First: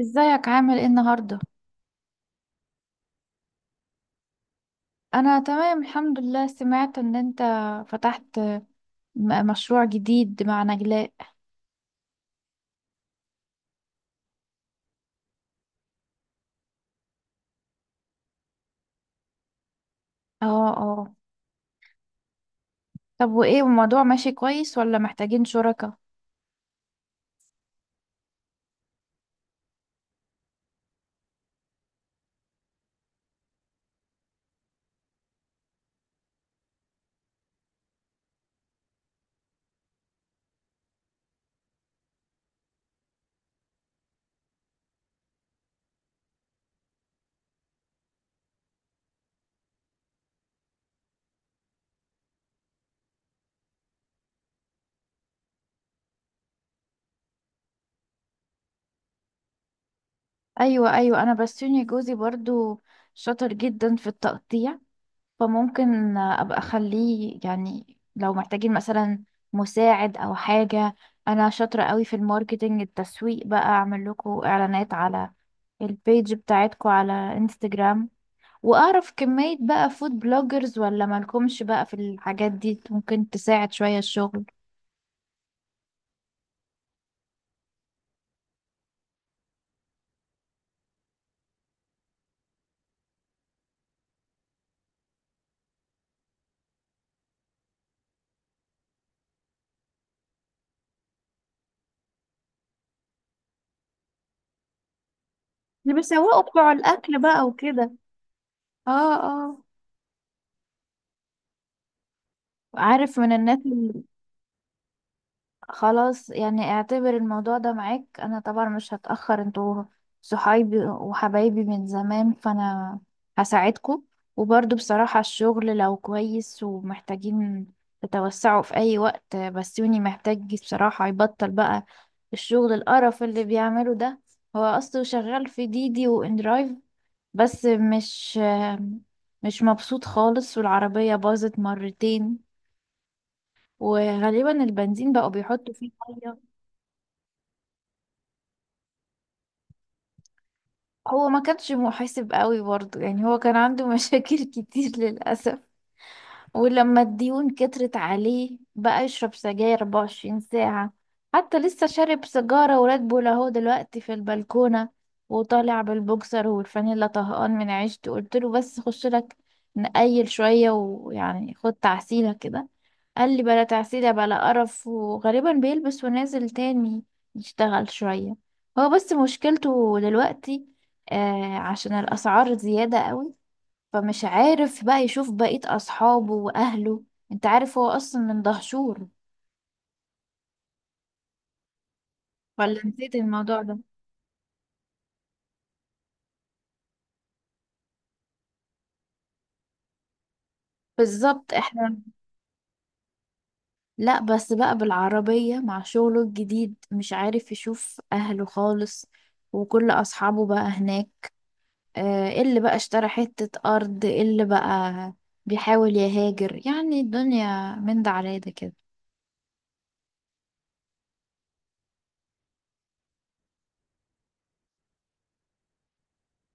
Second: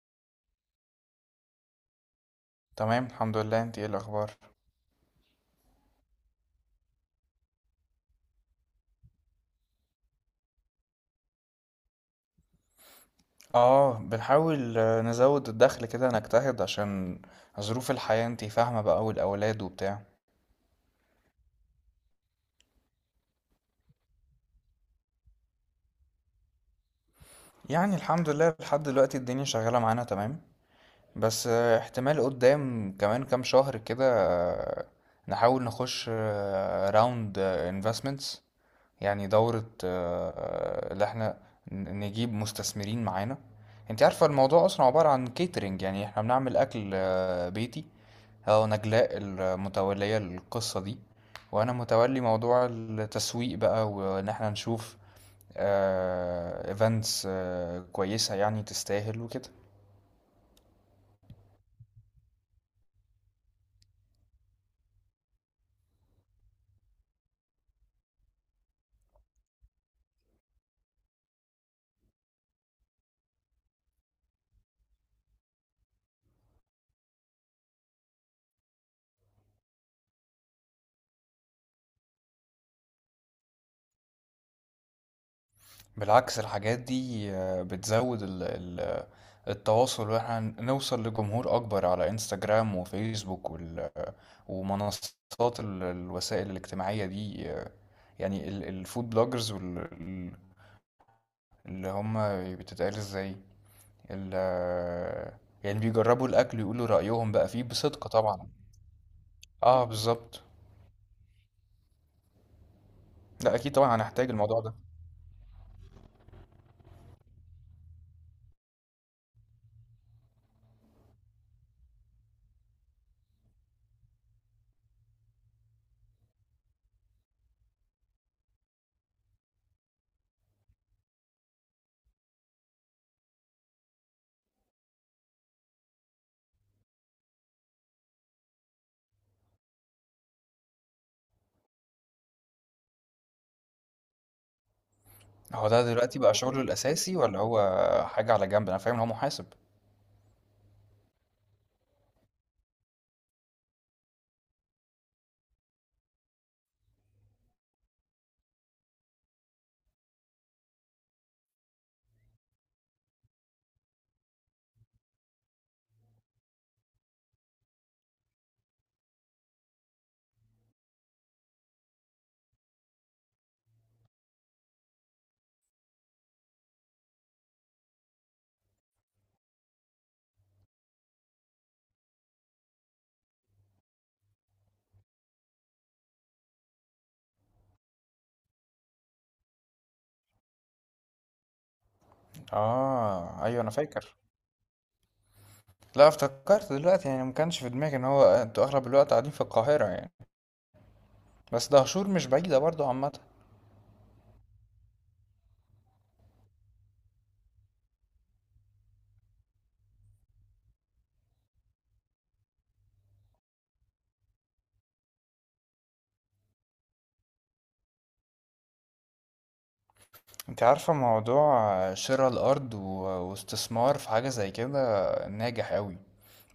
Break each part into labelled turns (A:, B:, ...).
A: ازيك عامل ايه النهارده؟
B: تمام الحمد لله، انت ايه الاخبار؟
A: انا تمام الحمد لله. سمعت ان انت فتحت مشروع جديد مع نجلاء.
B: اه بنحاول نزود الدخل كده، نجتهد عشان ظروف الحياة انت فاهمة بقى، والاولاد وبتاع.
A: اه اه. طب وايه الموضوع، ماشي كويس ولا محتاجين شركاء؟
B: يعني الحمد لله لحد دلوقتي الدنيا شغالة معانا تمام. بس احتمال قدام كمان كام شهر كده نحاول نخش راوند انفستمنتس، يعني دورة اللي احنا نجيب مستثمرين معانا. انت عارفة الموضوع اصلا عبارة عن كيترينج، يعني احنا بنعمل اكل بيتي. اه، نجلاء المتولية للقصة دي، وانا متولي موضوع التسويق بقى، وان احنا نشوف ايفنتس كويسة يعني تستاهل وكده.
A: ايوه ايوه، انا بسوني جوزي برضو شاطر جدا في التقطيع، فممكن ابقى اخليه يعني لو محتاجين مثلا مساعد او حاجه. انا شاطره قوي في الماركتينج، التسويق بقى، اعمل لكم اعلانات على البيج بتاعتكم على انستجرام، واعرف كمية بقى فود بلوجرز ولا مالكمش بقى في الحاجات دي، ممكن تساعد شوية الشغل
B: بالعكس الحاجات دي بتزود التواصل، واحنا نوصل لجمهور اكبر على انستجرام وفيسبوك ومنصات الوسائل الاجتماعية دي يعني الفود بلوجرز، اللي هم بتتقال ازاي، ال يعني
A: اللي
B: بيجربوا
A: بيسوقوا
B: الأكل
A: بتوع
B: ويقولوا
A: الاكل
B: رأيهم
A: بقى
B: بقى فيه
A: وكده.
B: بصدق طبعا.
A: اه. اه.
B: اه بالظبط.
A: عارف من
B: لا
A: الناس
B: أكيد طبعا
A: اللي
B: هنحتاج الموضوع ده.
A: خلاص، يعني اعتبر الموضوع ده معاك. انا طبعا مش هتأخر، انتوا صحايبي وحبايبي من زمان فانا هساعدكم. وبرضو بصراحة الشغل لو كويس ومحتاجين تتوسعوا في اي وقت، بسيوني محتاج بصراحة يبطل بقى الشغل القرف اللي بيعمله ده. هو اصله شغال في ديدي واندرايف، بس مش مبسوط خالص، والعربية باظت مرتين، وغالبا البنزين بقوا
B: هو
A: بيحطوا
B: ده
A: فيه
B: دلوقتي بقى
A: مية.
B: شغله الأساسي ولا هو حاجة على جنب؟ أنا فاهم إن هو محاسب.
A: هو ما كانش محاسب قوي برضه، يعني هو كان عنده مشاكل كتير للأسف، ولما الديون كترت عليه بقى يشرب سجاير 24 ساعة. حتى لسه شارب سيجارة وراد بول اهو دلوقتي في البلكونة، وطالع بالبوكسر والفانيلا طهقان من عيشته. قلت له بس خش لك نقيل شوية، ويعني خد تعسيلة كده. قال لي بلا تعسيلة بلا قرف، وغالبا بيلبس ونازل تاني يشتغل شوية. هو بس مشكلته دلوقتي عشان الأسعار زيادة قوي، فمش عارف بقى يشوف بقية أصحابه وأهله. انت عارف هو أصلا من دهشور، ولا نسيت
B: اه
A: الموضوع
B: أيوه أنا
A: ده؟
B: فاكر. لا، افتكرت دلوقتي، يعني ما كانش في دماغي إن هو، أنتوا أغلب الوقت قاعدين في القاهرة يعني.
A: بالظبط
B: بس
A: احنا.
B: دهشور مش بعيدة برضو عامة.
A: لا بس بقى بالعربية مع شغله الجديد مش عارف يشوف أهله خالص، وكل أصحابه بقى هناك، اللي بقى اشترى حتة أرض، اللي بقى بيحاول يهاجر. يعني الدنيا من ده على ده كده.
B: أنت عارفة موضوع شراء الأرض واستثمار في حاجة زي كده ناجح أوي،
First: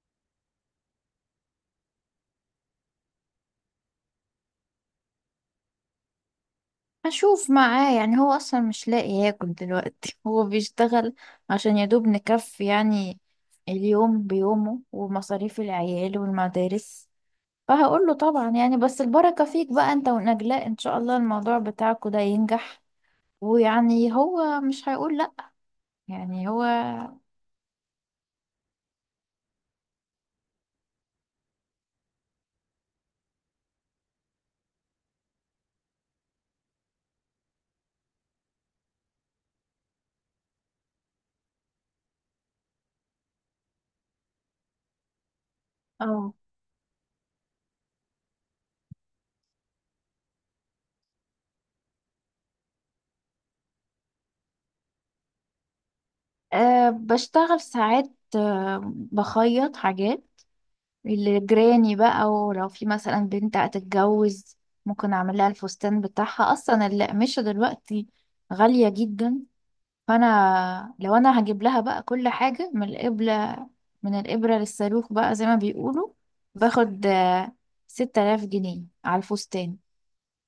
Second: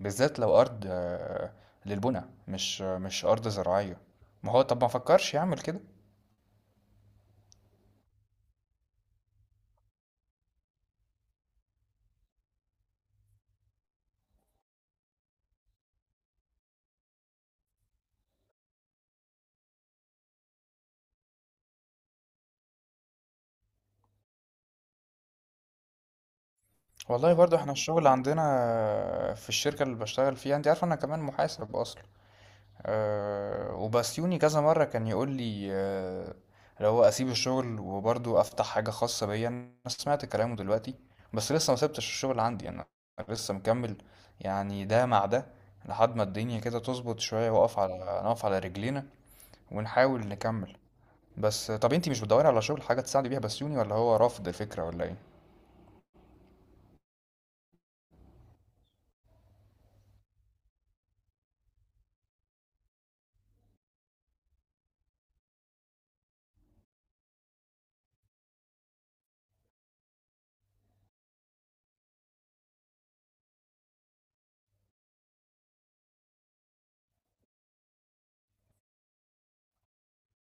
B: بالذات لو أرض للبنى، مش مش أرض زراعية. ما هو طب ما فكرش يعمل كده؟
A: هشوف معاه، يعني هو أصلا مش لاقي ياكل دلوقتي هو بيشتغل عشان يدوب نكفي، يعني اليوم بيومه ومصاريف العيال والمدارس. فهقول له طبعا، يعني بس البركة فيك بقى انت ونجلاء، ان شاء الله الموضوع بتاعكوا ده ينجح. ويعني هو مش هيقول لأ، يعني هو.
B: والله برضو احنا الشغل عندنا في الشركة اللي بشتغل فيها، انت عارف انا كمان محاسب اصلا. أه، وبسيوني كذا مرة كان يقول لي اللي هو اسيب الشغل وبرضو افتح حاجة خاصة بيا. انا سمعت كلامه دلوقتي، بس لسه ما سبتش الشغل عندي، انا لسه مكمل، يعني ده مع ده، لحد ما
A: اه.
B: الدنيا كده تظبط شوية، واقف على، نقف على رجلينا ونحاول نكمل. بس طب انتي مش بتدوري على شغل، حاجة تساعدي بيها بسيوني، ولا هو رافض الفكرة ولا ايه؟
A: أه بشتغل ساعات، أه بخيط حاجات لجيراني بقى، ولو في مثلا بنت هتتجوز ممكن اعمل لها الفستان بتاعها. اصلا القماشة دلوقتي غالية جدا، فانا لو انا هجيب لها بقى كل حاجة، من الإبرة، من الإبرة للصاروخ بقى زي ما بيقولوا، باخد 6000 جنيه على الفستان.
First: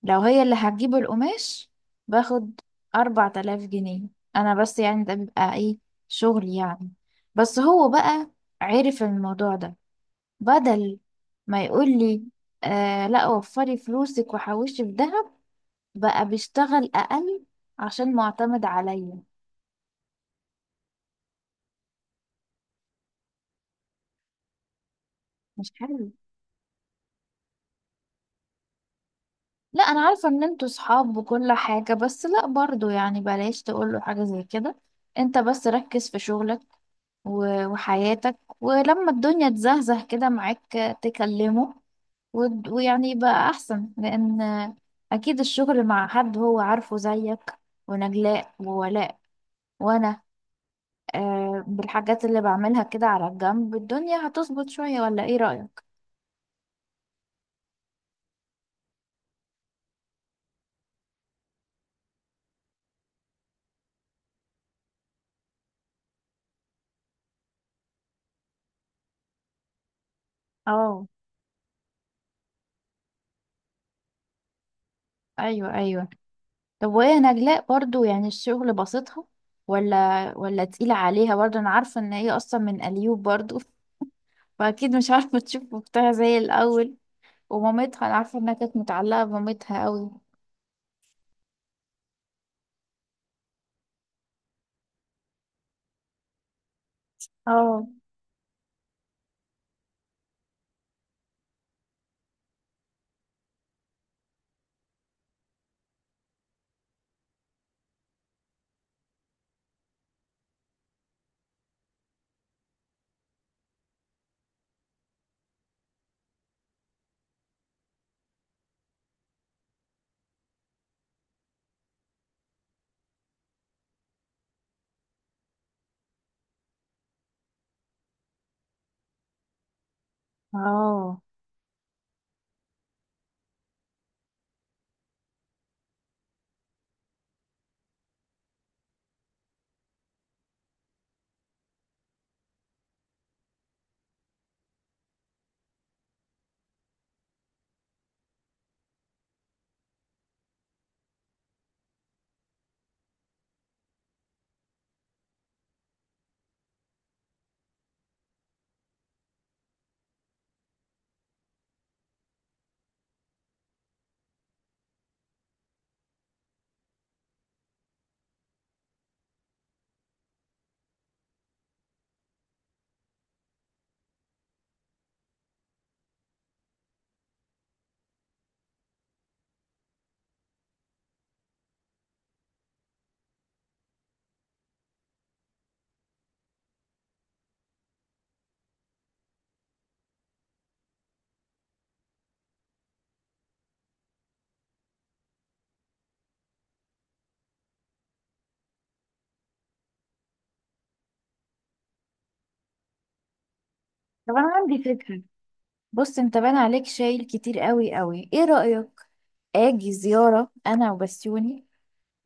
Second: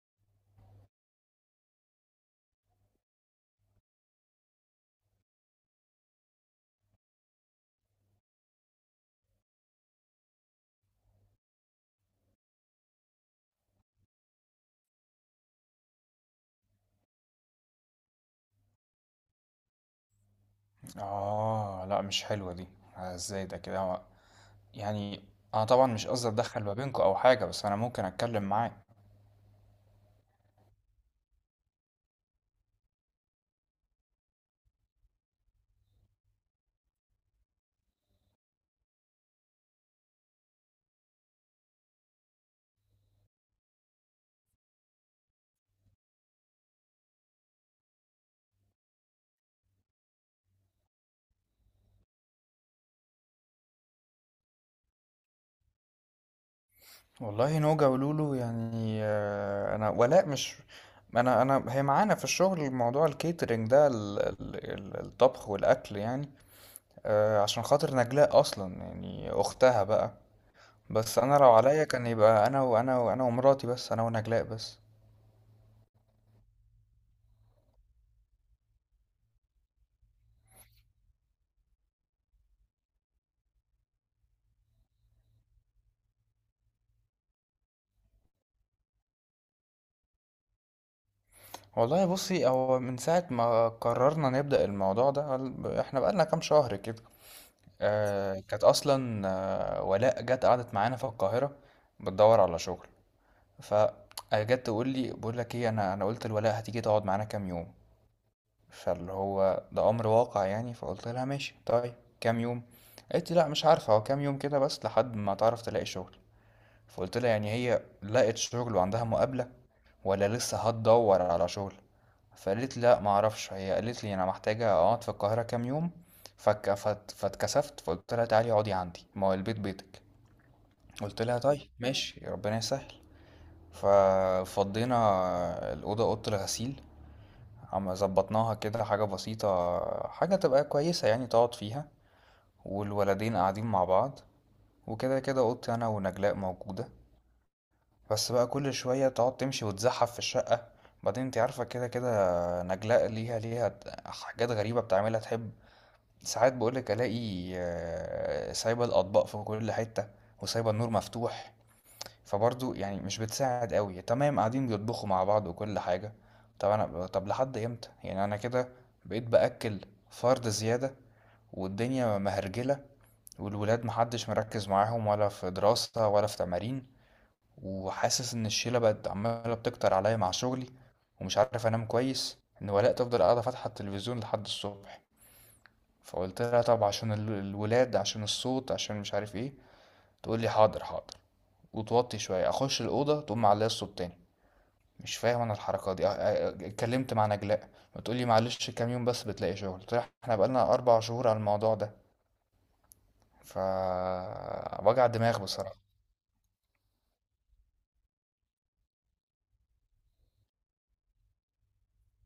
A: لو هي اللي هتجيب القماش باخد 4000 جنيه. أنا بس يعني ده بيبقى إيه، شغل يعني. بس هو بقى عرف الموضوع ده، بدل ما يقول لي آه لا وفري فلوسك وحوشي في دهب، بقى بيشتغل أقل عشان معتمد عليا.
B: اه لا مش حلوة دي، ازاي ده كده؟ يعني انا
A: مش
B: طبعا مش
A: حلو.
B: قصدي اتدخل ما بينكم او حاجة، بس انا ممكن اتكلم معاه.
A: لا أنا عارفة إن انتوا صحاب وكل حاجة، بس لا برضو يعني بلاش تقوله حاجة زي كده. انت بس ركز في شغلك وحياتك، ولما الدنيا تزهزه كده معاك تكلمه، ويعني يبقى أحسن، لأن أكيد الشغل مع حد هو عارفه زيك ونجلاء وولاء وأنا، بالحاجات اللي بعملها كده على الجنب، الدنيا هتظبط شوية، ولا إيه رأيك؟
B: والله نوجا ولولو يعني انا ولاء مش، انا هي معانا في الشغل، موضوع الكيترينج ده الطبخ والاكل يعني عشان خاطر نجلاء اصلا، يعني اختها بقى.
A: اه
B: بس انا لو عليا كان يبقى انا وانا وانا ومراتي بس، انا ونجلاء بس.
A: أيوه أيوه. طب وهي نجلاء برضو يعني الشغل بسيطها ولا تقيلة عليها؟ برضو أنا عارفة إن هي أصلا من أليوب برضو فأكيد مش عارفة تشوف أختها زي الأول ومامتها. انا عارفه انها كانت متعلقه بمامتها قوي.
B: والله بصي، هو من ساعة ما قررنا نبدأ الموضوع ده احنا بقالنا كام شهر كده.
A: اه
B: كانت أصلا ولاء جت قعدت معانا في القاهرة بتدور على شغل. فجت تقول لي بقول لك ايه، أنا قلت لولاء هتيجي تقعد معانا كام يوم، فاللي هو ده أمر واقع يعني. فقلت لها ماشي طيب، كام يوم؟ قالت لي لا مش عارفة، هو كام يوم كده بس لحد ما تعرف تلاقي شغل. فقلت لها يعني هي لقت شغل وعندها مقابلة ولا لسه هتدور على شغل؟ فقالت لا معرفش، هي قالت لي انا محتاجه اقعد في القاهره كام يوم. فك فت فاتكسفت، فقلت لها تعالي اقعدي عندي، ما هو البيت بيتك.
A: اه.
B: قلت لها طيب ماشي ربنا يسهل. ففضينا الاوضه، اوضه الغسيل، اما ظبطناها كده، حاجه بسيطه، حاجه تبقى كويسه يعني تقعد فيها. والولدين قاعدين مع بعض، وكده كده اوضتي انا ونجلاء موجوده. بس بقى كل شوية تقعد تمشي وتزحف في الشقة. بعدين انت عارفة كده كده نجلاء ليها حاجات غريبة بتعملها تحب. ساعات بقولك ألاقي سايبة الأطباق في كل حتة، وسايبة النور مفتوح. فبرضه يعني مش بتساعد قوي، تمام قاعدين بيطبخوا مع بعض وكل حاجة. طب أنا، طب لحد إمتى يعني؟ أنا كده بقيت بأكل فرد زيادة، والدنيا مهرجلة، والولاد محدش مركز معاهم ولا في دراسة ولا في تمارين. وحاسس ان الشيله بقت عماله بتكتر عليا مع شغلي، ومش عارف انام كويس، ان ولاء تفضل قاعده فاتحه التلفزيون لحد الصبح. فقلت لها طب عشان الولاد، عشان الصوت، عشان مش عارف ايه، تقول لي حاضر حاضر وتوطي شويه، اخش الاوضه تقوم معليه الصوت تاني. مش فاهم انا الحركه دي. اتكلمت مع نجلاء بتقول لي معلش كام يوم بس بتلاقي شغل. قلت لها احنا بقالنا اربع شهور على الموضوع ده، ف
A: طب انا عندي
B: وجع
A: فكرة.
B: دماغ بصراحه.
A: بص، انت بان عليك شايل كتير قوي قوي. ايه رايك اجي زياره انا وبسيوني،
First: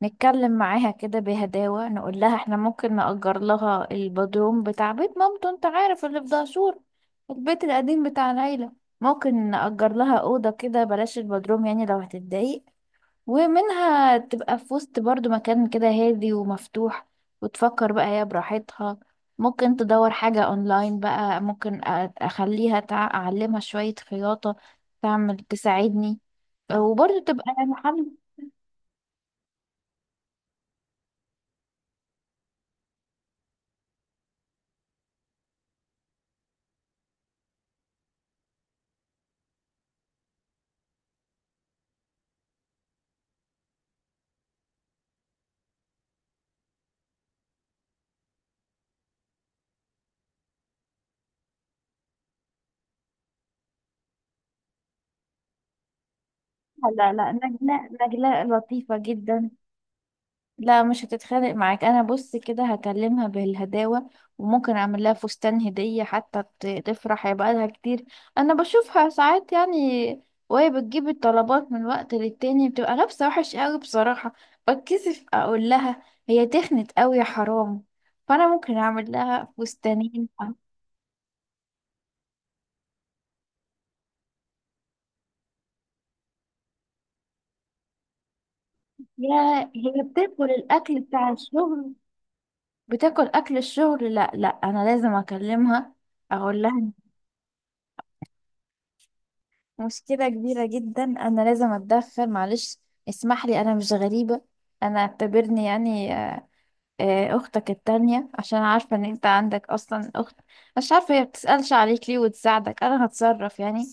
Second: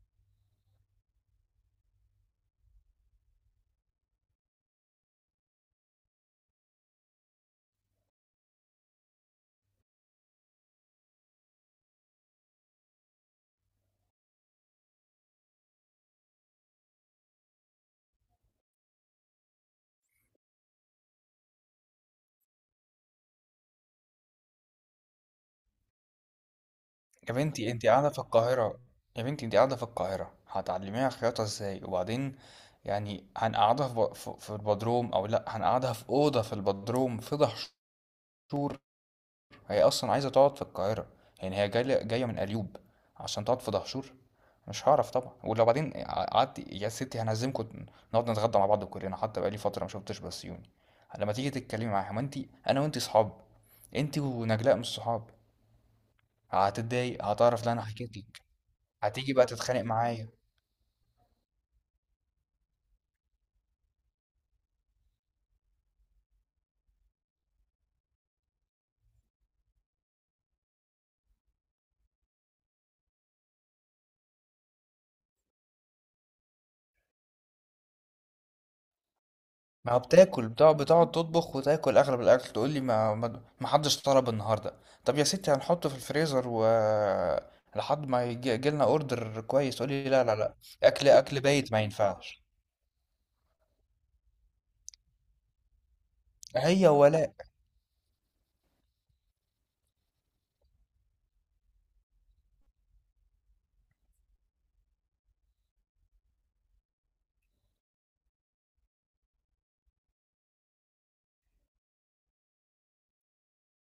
A: نتكلم معاها كده بهداوه، نقول لها احنا ممكن نأجر لها البدروم بتاع بيت مامته، انت عارف اللي في دهشور، البيت القديم بتاع العيله. ممكن نأجر لها اوضه كده، بلاش البدروم يعني لو هتتضايق، ومنها تبقى في وسط برضو، مكان كده هادي ومفتوح، وتفكر بقى هي براحتها. ممكن تدور حاجة اونلاين بقى، ممكن اخليها اعلمها شوية خياطة، تعمل تساعدني، وبرضو
B: يا
A: تبقى
B: بنتي
A: يعني
B: انت قاعدة في
A: حاجة.
B: القاهرة، يا بنتي انت قاعدة في القاهرة هتعلميها خياطة ازاي؟ وبعدين يعني هنقعدها في, ب- في, في البدروم، او لا هنقعدها في أوضة في البدروم في دهشور؟ هي اصلا عايزة تقعد في القاهرة، يعني هي جاية من قليوب عشان تقعد في دهشور؟ مش هعرف طبعا. ولو بعدين قعدت يا ستي هنعزمكم، نقعد نتغدى مع بعض كلنا، حتى بقالي فترة ما شفتش بسيوني. لما تيجي تتكلمي معاها، ما انت، انا وانت صحاب، انت ونجلاء مش صحاب،
A: لا
B: هتتضايق،
A: لا
B: هتعرف لا
A: نجلة
B: انا حكيت،
A: لطيفة
B: هتيجي بقى
A: جدا.
B: تتخانق معايا.
A: لا مش هتتخانق معاك. انا بص كده هكلمها بالهداوة، وممكن اعمل لها فستان هدية حتى تفرح، هيبقى لها كتير. انا بشوفها ساعات يعني، وهي بتجيب الطلبات من وقت للتاني بتبقى لابسة وحش قوي بصراحة، بتكسف اقول لها، هي تخنت قوي يا حرام، فانا ممكن اعمل لها
B: ما هو
A: فستانين.
B: بتاكل، بتقعد تطبخ وتاكل اغلب الاكل، تقول لي ما حدش طلب النهارده. طب يا ستي هنحطه في الفريزر و، لحد ما يجي لنا اوردر
A: يا
B: كويس، تقول
A: هي
B: لي لا لا
A: بتاكل
B: لا،
A: الاكل
B: اكل
A: بتاع
B: اكل بايت ما
A: الشغل.
B: ينفعش.
A: بتاكل اكل الشغل. لا انا لازم اكلمها، اقول
B: هي
A: لها.
B: ولاء.
A: مشكلة كبيرة جدا، أنا لازم أتدخل، معلش اسمح لي. أنا مش غريبة، أنا اعتبرني يعني أختك التانية، عشان عارفة إن أنت عندك أصلا أخت مش عارفة هي بتسألش عليك ليه وتساعدك. أنا هتصرف يعني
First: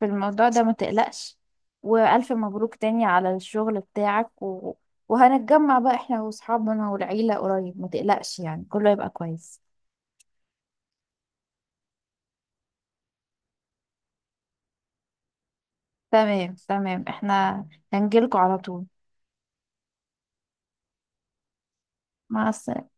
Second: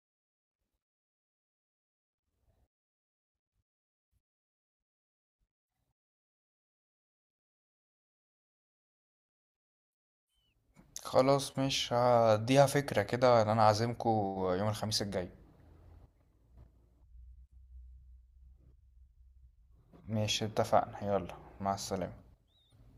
A: في الموضوع ده، ما تقلقش. وألف مبروك تاني على الشغل بتاعك و... وهنتجمع بقى إحنا وأصحابنا والعيلة قريب، ما تقلقش، يعني كله هيبقى كويس.
B: خلاص مش هديها فكرة كده ان انا عازمكم يوم الخميس الجاي.
A: تمام تمام، إحنا هنجيلكوا على طول.
B: ماشي اتفقنا، يلا مع السلامة.
A: مع السلامة.